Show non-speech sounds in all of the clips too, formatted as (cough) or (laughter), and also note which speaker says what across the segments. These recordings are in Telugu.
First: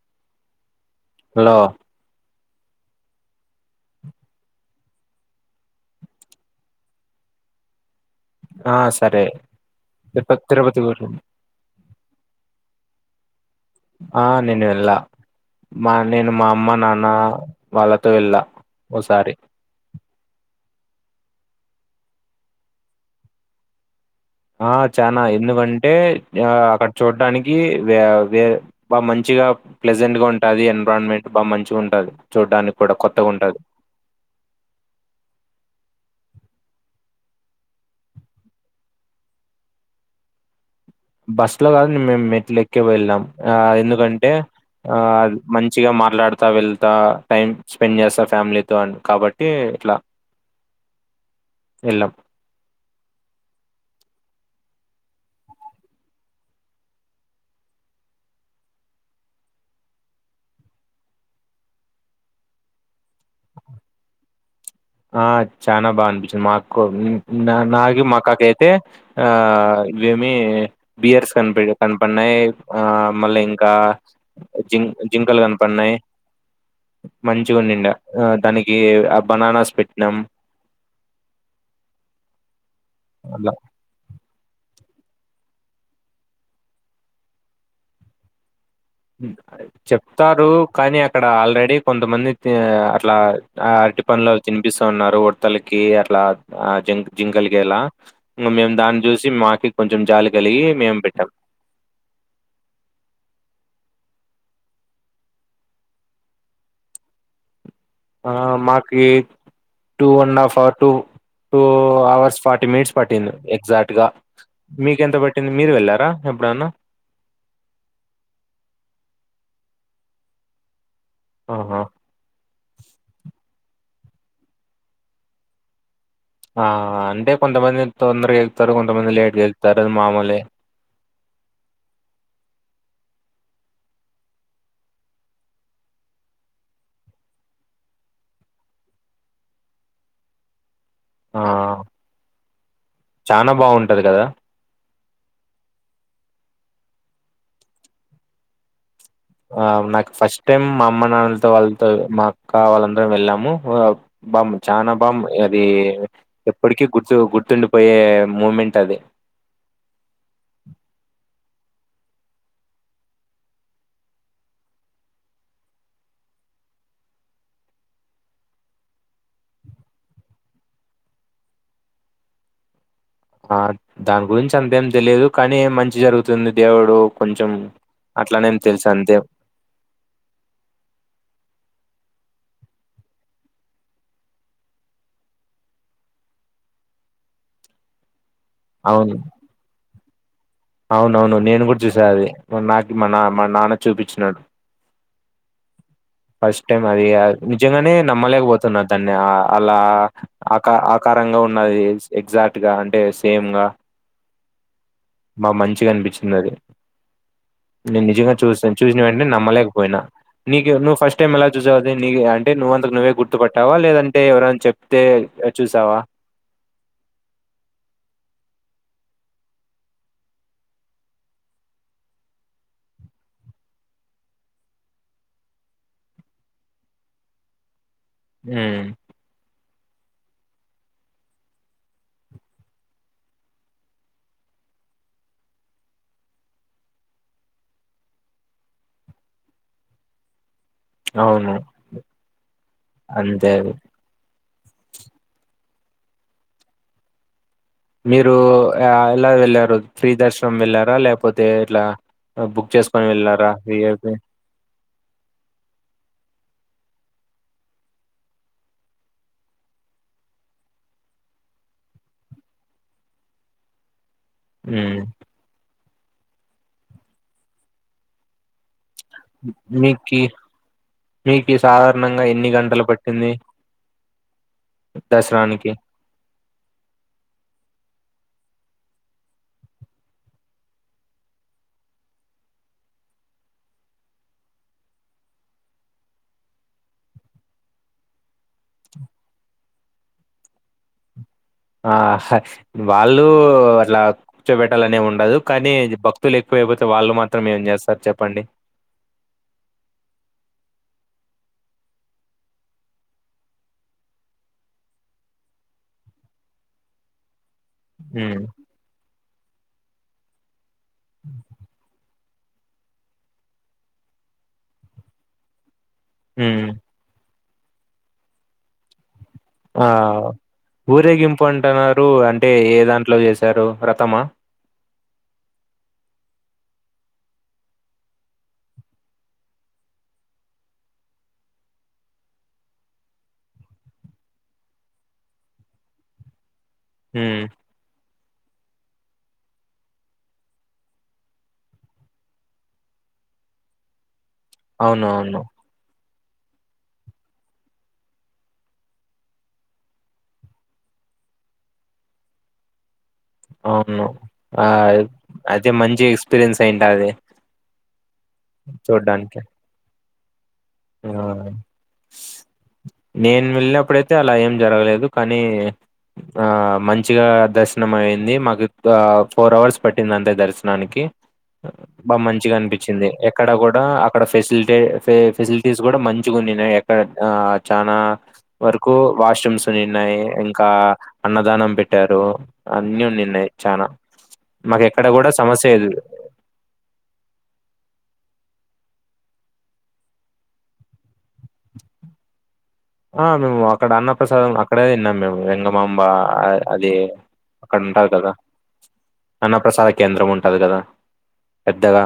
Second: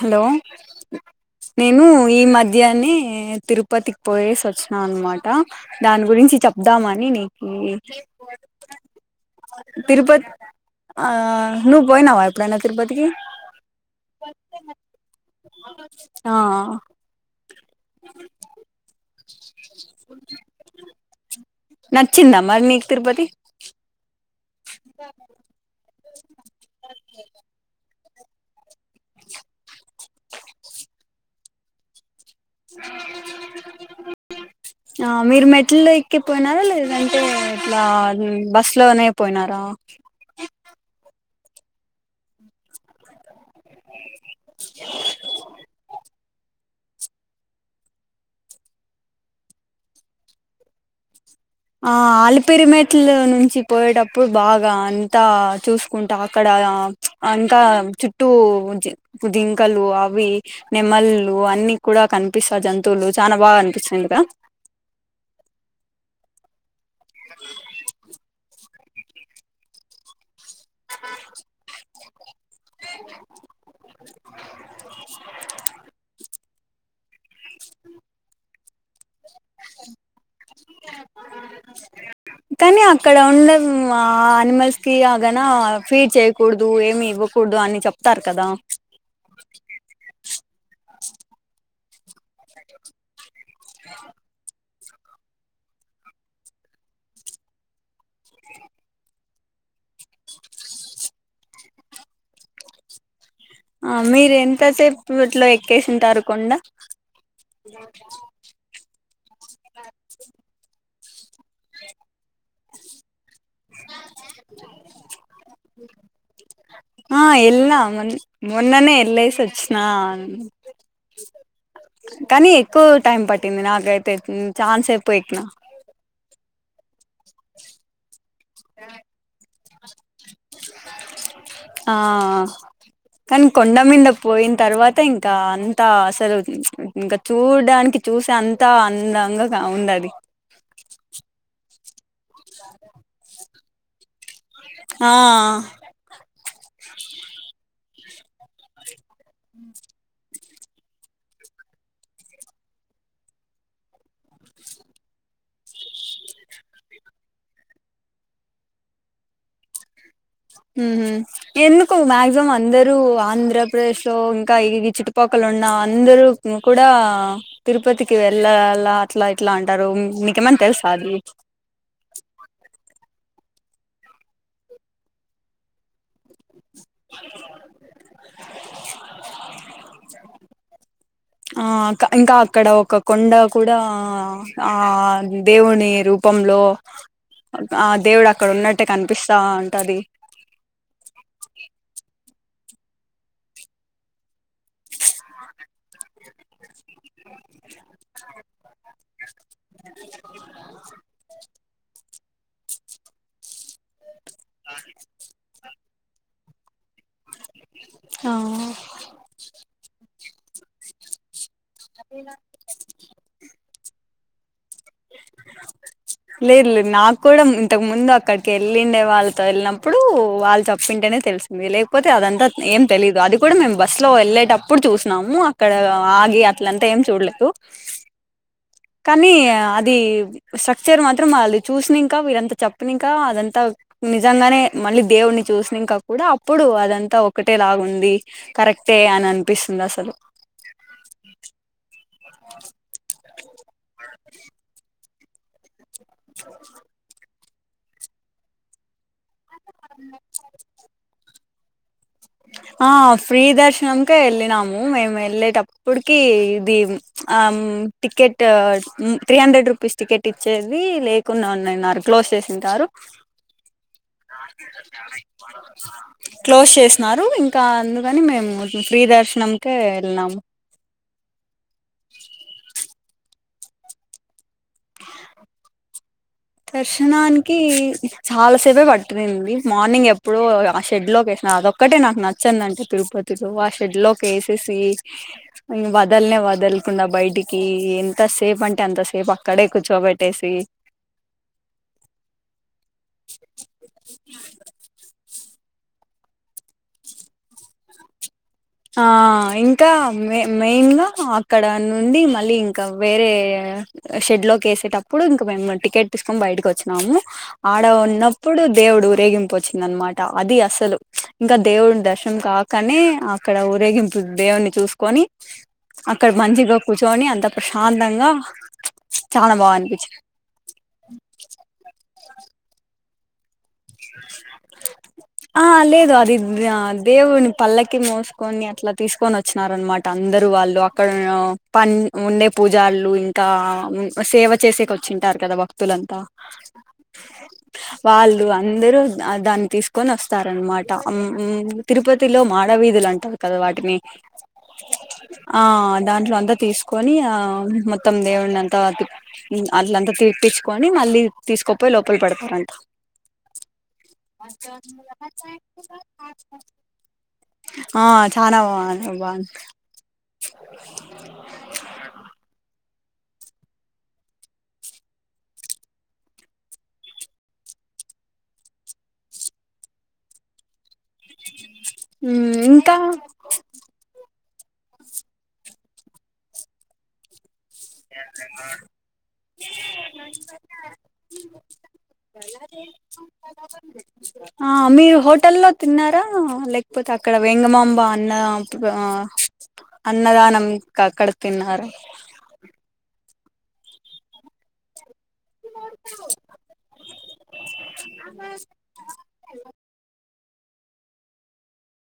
Speaker 1: హలో
Speaker 2: లో
Speaker 1: నేను ఈ మధ్ విద్యానే తిరుపతికి పోయేసి ఒచ్చిన అనమాట దాని గురించి చెప్దామని నీ నీకు
Speaker 2: ఆ సరే
Speaker 1: తిరుపతి
Speaker 2: ఇప్పు తిరుపతి పూరు
Speaker 1: ఆ నువ్వు పోయినావా ఎప్పుడనా తిరుపతికి
Speaker 2: ఆ నేను వెళ్ళా మా నేను
Speaker 1: ఆ
Speaker 2: మా అమ్మ నాన్న వాళ్ళతో ఎళ్ళా ఓసారి
Speaker 1: నచ్చింద మరి నీకు తిరుపతి
Speaker 2: ఆ చనా ఎందుకంటే ఆ అక్కడ చూడ్డానికి వె వె బాగా మంచిగా ప్లెజెంట్ గా ఉంటది ఎన్విరాన్మెంట్ బా మంచిగుంటది
Speaker 1: ఆ మీరు మెట్ల్ ఎకి పోయినారా లేదంటే ఎట్లా ఆ బస్ లోనే పోయినారా
Speaker 2: బస్సులో గాదు మే మేం మెట్ల ఎక్కె వెళ్ళాం ఆ ఎందుకంటే ఆ మంచిగా మాట్లాడుతా వెళ్తా టైం స్పెండ్ జేస్తా ఫ్యామిలీతో అని కాబట్టి ఇట్ల
Speaker 1: ఆ ఆలిపిరిమెట్ల నుంచి పోయేటప్పుడు ఇప్పుడు బాగా అంతా చూసుకుంట అక్కడ అంత చుట్టూ జిం జింకలు అవి నెమళ్లు అన్ని కూడా కనిపిస్తా జంతువులు చానా బాగా అనిపిచినయ్ క
Speaker 2: ఆ చనా బాగా అనిపించింది మాకు నాకి మా కాకి అయితే ఆ వేం మీ బీర్స్ కనిపియ్ కన్పడ్నాయ్ ఆ మళ్ళీ ఇంకా జిం జింకలు కనపడ్నాయ్ మంచిగుండిందా ఏ (unintelligible) పెట్నం
Speaker 1: ఇక్కడ ఉన్న అ మల్స్ కి ఆగన ఫీడ్ చేయ్యకూడదు ఏమి ఇవ్వకూడదు అని చెప్తారు కదా
Speaker 2: ఇక్కడ ఆల్రెడీ కొంతమంది అట్లా ఆ అరటి పనులు తిని చుపిస్త ఉన్నారు ఉడత లకి అట్లా ఆ జిం జింకల్కి ఎలా ఇంగా మేము దాన్ని చూసి మాకి కొంచెం జాలి కలిగి మేము పెట్టాం
Speaker 1: ఆ మీరు ఎంతసేపిట్లో ఎక్కేసింటారు కొండ
Speaker 2: ఆ మా ఏ టూ అండ్ హఫ్ ఆ two two hours forty minutes పట్టింది. ఎగ్జాక్ట్ గా మీక ఎంత పట్టింది మీరు వెళ్ళారా ఎప్పుడన్నా
Speaker 1: ఆ వెళ్ళినా ఆ
Speaker 2: ఆహా
Speaker 1: కానీ ఎక్కువ టైం పట్టింది నాకైతే చాన్స్ అయిపోయికినా
Speaker 2: ఆ కొంతమంది తందరగా వెళ్తారు కొంతమంది లేట్ళ్తే (unintelligible)
Speaker 1: ఆ కానీ కొండ మీంద పోయిన తర్వాత ఇంకా అంత అసలు ఇంకా చూడడానికి చూసే అంత అందంగా ఉంది అది
Speaker 2: ఆ చానా బాగుంటా ఉంటది కదా
Speaker 1: ఆ
Speaker 2: ఆ నాకు ఫస్ట్ టైం మా అమ్మ నాన్నలతో వాళ్ళతో మా అక్క వాళ్ళందర వెళ్ళాము బామ్ చాలా బా అది ఎప్పటికీ గుర్తు గుర్తుండిపోయే మూమెంట్ అది.
Speaker 1: ఉ ఎందుకు మాక్సిమం అందరు ఆంధ్రప్రదేశ్ లో ఇంకా ఇ చుట్టుపక్కల ఉన్న అందరు కూడా తిరుపతికి వెళ్ళాలా అట్లా ఇట్లా అంటారు. మీకేమన్నా తెలుసా అది
Speaker 2: ఆ దాని గురించి అంతేం తెలియదు కానీం మంచి జరుగుతుంది. దేవుడు కొంచెం అట్లానేం తెలుసు అంతే
Speaker 1: ఆ ఇంకా అక్కడ ఒక కొండ కూడా ఆ దేవుని రూపంలో ఆ దేవుడు అ అక్కడ ఉన్నట్టే
Speaker 2: అవును
Speaker 1: కనిపిస్తా ఉంటది.
Speaker 2: మా నాకి మా నా మా నాన్న చూపించినాడు ఫస్ట్ టైం అది నిజంగానే నమ్మలేక పోతాం స్తున్న దాన్ని అలా ఆక ఆకారంగా ఉన్నది ఎగ్జాక్ట్ గా అంటే సేమ్ గా
Speaker 1: ఆ
Speaker 2: బా మంచిగా అనిపించింది అది నేను నిజంగా
Speaker 1: ఆ
Speaker 2: చూసాను చూసిన వెంటే నమ్మలేకపోయినా నీ నువ్ ఫస్ట్ టైమ్ ఎలా చూ అంటే నువ్వుంతకు నువ్వే గుర్తుపట్టావా లేదంటే ఎవ అని చెప్పి
Speaker 1: లేర్లే నా కూడా ఇంతకు ముందు అక్కడకి ఎల్ ళండే వాళ్ళతో వెళ్ళినప్పుడు వాళ్ళు తప్పింటేనే తెలిసింది లేకపోతే అదంతా ఏం తెలిదు అది కూడా మేము బస్సు లో వెళ్ళేటప్పుడు చూసినాము అక్కడ ఆగి అట్లంతా ఏం చూడలేదు
Speaker 2: ఉమ్
Speaker 1: కానీ అది అది స్ట్రక్చర్ మాత్రం అది చూసినాంకా వీరంతా చెప్పినకా అదంతా నిజంగానే మళ్ళీ దేవుడిని చూసినాంకా కూడా అప్పుడు అదంతా ఒకటే లాగు ఉంది కరెక్టే అని అనిపిస్తుంది అసలు
Speaker 2: అవును అంతే మీరు ఆ ఎలా వెళ్ళరు శ్రీ దర్శనం వెళ్లారా లేకపోతే అ ఇట్లా బుక్
Speaker 1: ఆ
Speaker 2: చేసుకొని
Speaker 1: ఫ్రీ
Speaker 2: వెళ్ళారా
Speaker 1: దర్శనం
Speaker 2: విఐపి
Speaker 1: క వెళ్ళ నాం మేము వెళ్ళేటప్పుటికి ఇది ticket three hundred rupees ticket ఇచ్చేది లేకున్నా క్లోజ్ చేంటారు
Speaker 2: హ్మ్
Speaker 1: చాలా క్లోస్ ఎస్ న్నారు ఇంకా అందుకని మేము దర్శనంకే
Speaker 2: మీకు
Speaker 1: వెళ్ళినాము
Speaker 2: మీకు సాధారణంగా ఎన్ని గంటలు పట్టింది దసరానికి
Speaker 1: దర్శనానికి చాలా సేపే పట్ంది మార్నింగ్ ఎప్పుడో ఆ షెడ్ లోకి వేసిన అదొక్కటే నాకు నచ్చిందంటే తిరుపతిలో ఆ షెడ్ లోకి వేసేసి వదల్నే వదలకుండా బయటికి ఎంత సేపు అంటే అంత సేపు అక్కడే కూచోబెట్టేసి
Speaker 2: ఆ వాళ్ళు అట్లా కూర్చోపెట్టాలనే ఉండదు కానీ భక్తులు ఎక్కువయిపోతే వాళ్ళు మాత్రం ఏం చేస్తారు చెప్పండి
Speaker 1: ఆ ఇంకా మెయిన్గా అక్కడ నుండి మళ్ళీ ఇంకా వేరే షెడ్ లోకి వేసేటప్పుడు ఇంకా మేము టికెట్ తీసుకొని బయటకి వచ్చినాము ఆడ
Speaker 2: హ్మ్
Speaker 1: ఉన్నప్పుడు దేవుడు ఊ రేగిం వచ్చింద అనమాట అది అ సలు ఇంకా దేవుడు ఉండే కాకనే అక్కడ ఊరేగింపు దేవున్ని చూసుకొని అక్కడ
Speaker 2: హ్మ్
Speaker 1: మంచిగా కూర్చొని అంత ప్రశాంతంగా చాలా బాగా
Speaker 2: ఆ
Speaker 1: అనిపించింది
Speaker 2: ఊరేగింపు అంటానారు అన్ అంటే ఏ దాంట్లో చేసారు.
Speaker 1: ఆ లేదు అది ది దేవుడిని పళ్లకి మోసుకొని అట్లా తీసుకొని వచ్చినార అనమాట. అందరు వాళ్ళు అక్కడ పని ఉండే పూజలు ఇంకా సేవ చేసేకి వచ్చింటారు. కదా భక్తులంతా.
Speaker 2: హుమ్
Speaker 1: వాళ్ళు అన్ అందరు దాన్ని తీసుకొని వస్తారనమాట అమ్ తిరుపతిలో మాడవీధులు అంటారు కదా వాటిని.
Speaker 2: అవునవును
Speaker 1: ఆ దాంట్లో అంతా తీసుకొని ఆ మొత్తం దేవుడిని అంతా అట్లంతా తీప్పించుకని మళ్ళీ తీసుకోపోయి, లోపల పెడతారంట.
Speaker 2: అవును ఆ అదే మంచి ఎక్స్పీరియన్స్ అయింటది
Speaker 1: ఆ చానా బన్
Speaker 2: చూడ్డానికి
Speaker 1: బాన్
Speaker 2: ఆ నేను వెళ్ళినప్పుడయితే అలా ఏం జరగలేదు. కానీ ఆ మంచిగా దర్శనం అయింది మాకు. ఫోర్ అవర్స్ పట్టింది అంతే దర్శనానికి. బా మంచిగా
Speaker 1: ఇంకా
Speaker 2: అనిపించింది ఎక్కడ కూడా అక్కడ ఫెసిలిటీ ఫెసిల్ టీ తీసు కూడా మంచిగఉంది ఎక్కడ ఆ చానా వరకు వాష్రూమ్స్ నిన్నాయి ఇంకా అన్నదానం పెట్టారు అన్ని నిన్నాయి చానా
Speaker 1: ఆ
Speaker 2: మాకు ఎక్కడ
Speaker 1: మీరు
Speaker 2: కూడా
Speaker 1: హోటల్లో
Speaker 2: సమస్య లేదు
Speaker 1: తిన్నారా లేకపోతే అక్కడ వేంగమాంబ అన్న అన్నదానమ్ క కడ తిన్నార
Speaker 2: ఆ మేము అక్కడ అన్న ప్ర్రసాదం అక్కడే తిన్నాం మేము వేంగమాంబ అది అక్కడ ఉంటారు కదా అన్నప్రసాద కేంద్రం ఉంటుంది కాదు కదా పెద్దగా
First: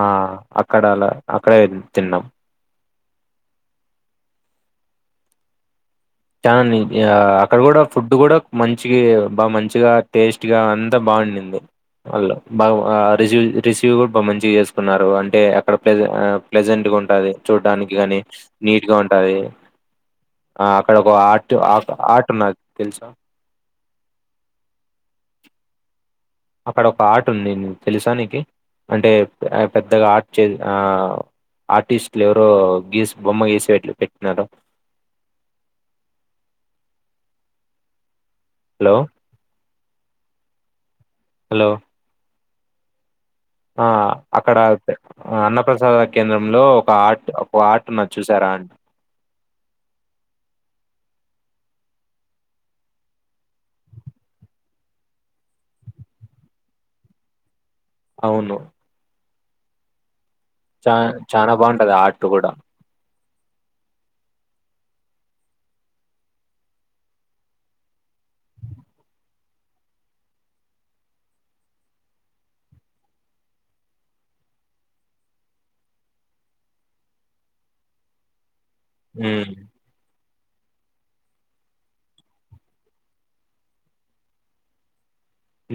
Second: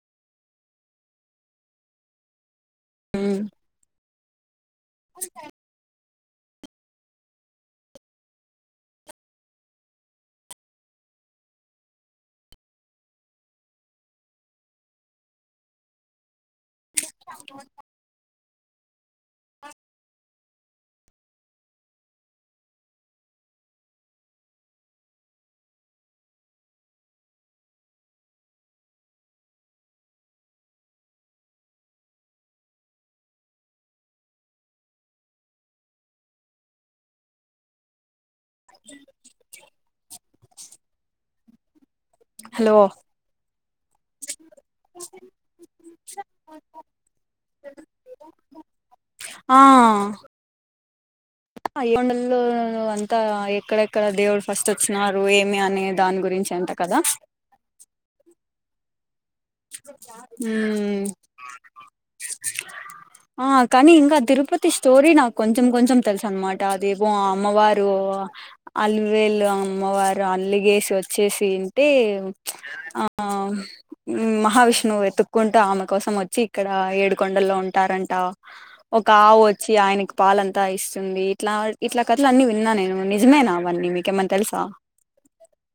Speaker 2: ఆ అక్కడ అలా అక్కడే తిన్నాం
Speaker 1: హుమ్ అ సా
Speaker 2: చాల అక్కడ కూడా ఫుడ్ కూడా మంచి బాగా మంచిగా టేస్ట్గా అంతా బాగుండింది. వాళ్ళు బా రిసి వ్ రిసీవ్ కూడా బాగా మంచిగా చేసుకున్నారు. అంటే అక్కడ ప్లే ప్రెజెంట్ గా ఉంటది చూడ్డానికి కానీ నీట్ గా ఉం సరే ఆ ఒక ఆర్ట్ ఆక్ ఆట్ నాకు తెలుసా అక్కడ ఒక ఆర్ట్ ఉంది. తెలుసా నికి. అంటే పెద్దగా ఆర్ట్ చే ఆ ఆర్టిస్ట్లు ఎవరో, గీసి బొమ్మ గీసి పెట్ పెట్టినారు. హలో హలో
Speaker 1: హలో
Speaker 2: ఆ అక్కడ అన్నప్రసాద కేంద్రంలో, ఒక ఆర్ట్ ఒక ఆర్ట్ ఉన్నాది చూసారా అండి.
Speaker 1: అయోండల్లో అంతా ఎక్కడెక్కడ దేవుడు ఫస్ట్ వచ్చినారు ఏమి అనే దాని గురించి అంత కదా.
Speaker 2: అవును
Speaker 1: ఇ ఆర్ట్
Speaker 2: చాన చనా బాగుంటది ఆ ఆర్ట్ కూడా
Speaker 1: ఆ కానీ ఇంకా తిరుపతి స్టోరీ నాకు కొంచెం కొంచెం తెలుసు అనమాట అదేమో ఆ అమ్మవారు అల్వేలు అమ్మవారు అల్లిగేసి వచ్చేసింటే ఆ మ్మ్ మహావిష్ణువు వెతుక్కుంటూ ఆమె కోసం వచ్చి ఇక్కడ ఏడుకొండల్లో ఉంటారంట ఒక ఆవు
Speaker 2: ఉమ్
Speaker 1: వచ్చి ఆయనకు పాలంతా ఇస్తుంది ఇట్లా ఇట్లా కథలు అన్నీ విన్నా నేను నిజమేనా అవన్నీ మీకేమన్నా తెలుసా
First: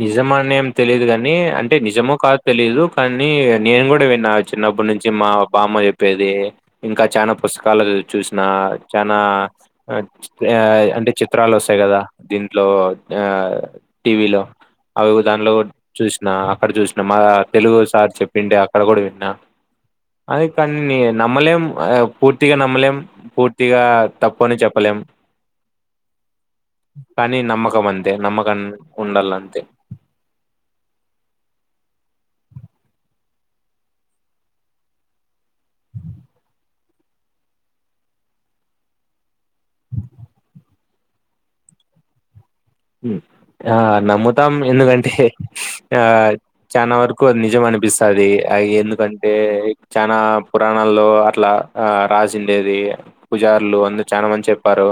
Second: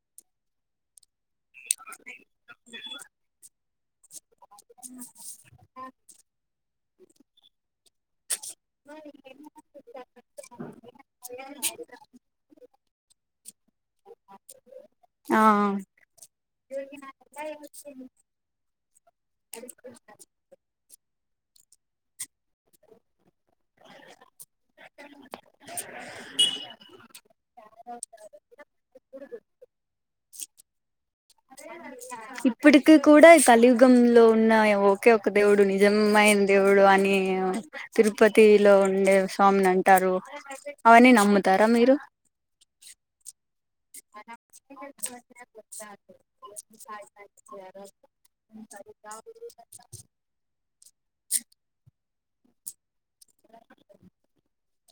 Speaker 2: నిజమనేం తెలీదుగా ని అంటే నిజమో కాదు తెలీదు కానీ నేను కూడా విన్నా (inaudible) చిన్నప్పుడు నుంచి మా బామ్మ చెప్పేది ఇంకా చానా పుస్తకాల్లో చూస్ నా చానా (unintelligible) అంటే చిత్రాలు వస్తాయి కదా దీంట్లో ఆ టీవీలో అవి
Speaker 1: ఆ
Speaker 2: దానిలో చూసినా అక్కడ చూసిన మా తెలుగు సార్ చెప్పింటే అక్కడ కూడా విన్నా అది కాని నమ్మలేం పూర్తిగా నమ్మలేం పూర్తిగా తప్పు (unintelligible) కొని చెప్పలేం కానీ నమ్మకం అంతే నమ్మకం ఉండాలం
Speaker 1: ఇప్పటికి కూడా కలియుగంలో ఉన్న ఒక ఒక దేవుడు నిజమైన దేవుడు అని తిరుపతిలో ఉండే స్వామిని అంటారు అవన్నీ నమ్ముతారా మీరు
Speaker 2: ఆ నమ్ముతాం ఎందుకంటే ఆ చనా వరకు అది నిజం అనిపిస్తాది అ ఎందుకంటే చనా పురాణాల్లో అట్లా రాసి ఉండేది పుజారులు అందరు చానా మంది చెప్పారు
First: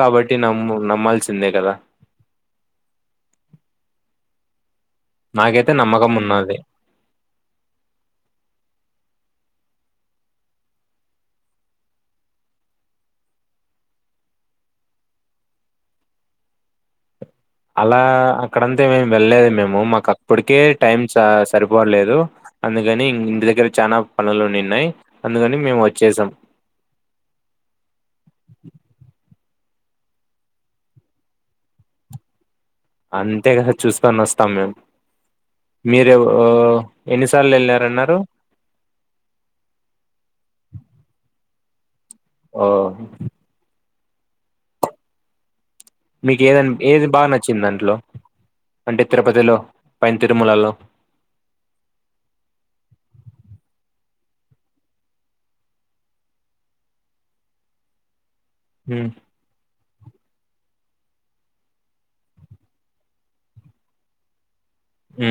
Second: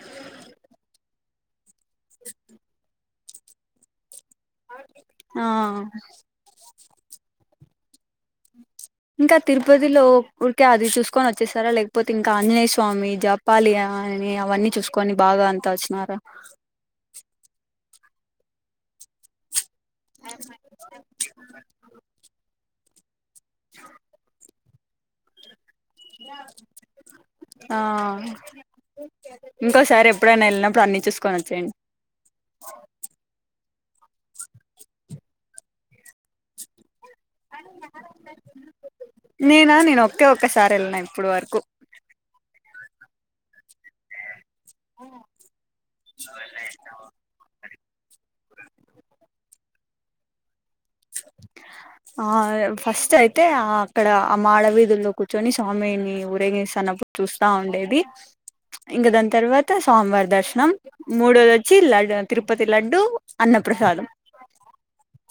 Speaker 2: కాబట్టి నమ్ము నమ్మాల్సి తే కదా
Speaker 1: స ఆ
Speaker 2: నాకైతే నమ్మకం ఉన్నాది
Speaker 1: ఇంకా తిరుపతిలో ఊరికే అది చూసుకొని వచ్చేస్తారా లేకపోతే ఇంకా ఆంజనేయ స్వామి జపాలి (unintelligible) అని అవన్నీ చూసుకొని బాగా అంతా వచ్చినారా
Speaker 2: అలా అక్కడంతే మేము వెళ్లేది మేము మో మాకుప్పుటికే టైమ్ సరిపోట్లేదు అందుక గాని (unintelligible) (unintelligible) దగ్గర చానా పనులునిన్ పి అందుకని మేము వ (unintelligible)
Speaker 1: ఆ ఇంకోసారి ఎప్పుడైనా వెళ్ళినప్పుడు అన్ని చూసుకోనొచ్చేయండి
Speaker 2: అంతే కదా చూసుకొని వస్తాం మేము మీరె (unintelligible)
Speaker 1: నేనా నేను ఒకే ఒక్కసారి వెళ్ళినా ఇప్పుడు వరకు
Speaker 2: ఓ
Speaker 1: ఆ (unintelligible)
Speaker 2: మీకు ఏదన్ ఏది బాగా నచ్చిందన్ టైంలో అంటే తిరుపతిలో పైన తిరుమలలో
Speaker 1: ఆ ఫస్ట్ అయితే అక్కడ ఆ మాడ వీధుల్లో కూర్చొని స్వామిని ఊరేగిస్తున్నప్పుడు చూస్తా ఉండేది ఇంగ
Speaker 2: ఉమ్
Speaker 1: దాని తర్వాత స్వామివారి దర్శ్ మూడోది వచ్చి లడ్ తిరుపతి లడ్డు అన్నప్రసాదం
Speaker 2: హు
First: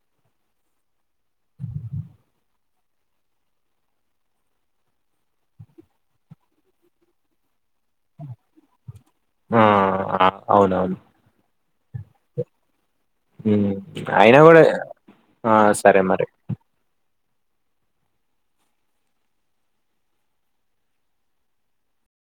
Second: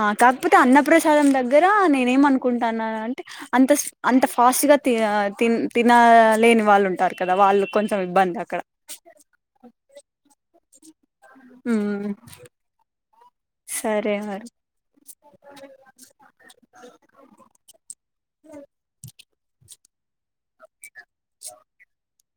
Speaker 1: ఆ కాకపోతే అన్నప్రసాదం దగ్గర నేనే ఏమనుకుంటాన్నా అంటే అంత అంత ఫాస్ట్ గా తి తినలేని వాళ్ళు ఉంటారు కదా వాళ్ళు కొంచెం ఇబ్బంది అక్కడ
Speaker 2: ఆ అవునవును
Speaker 1: హ్మ్
Speaker 2: అయినా కూడా ఆ సరే మరి
Speaker 1: హ్మ్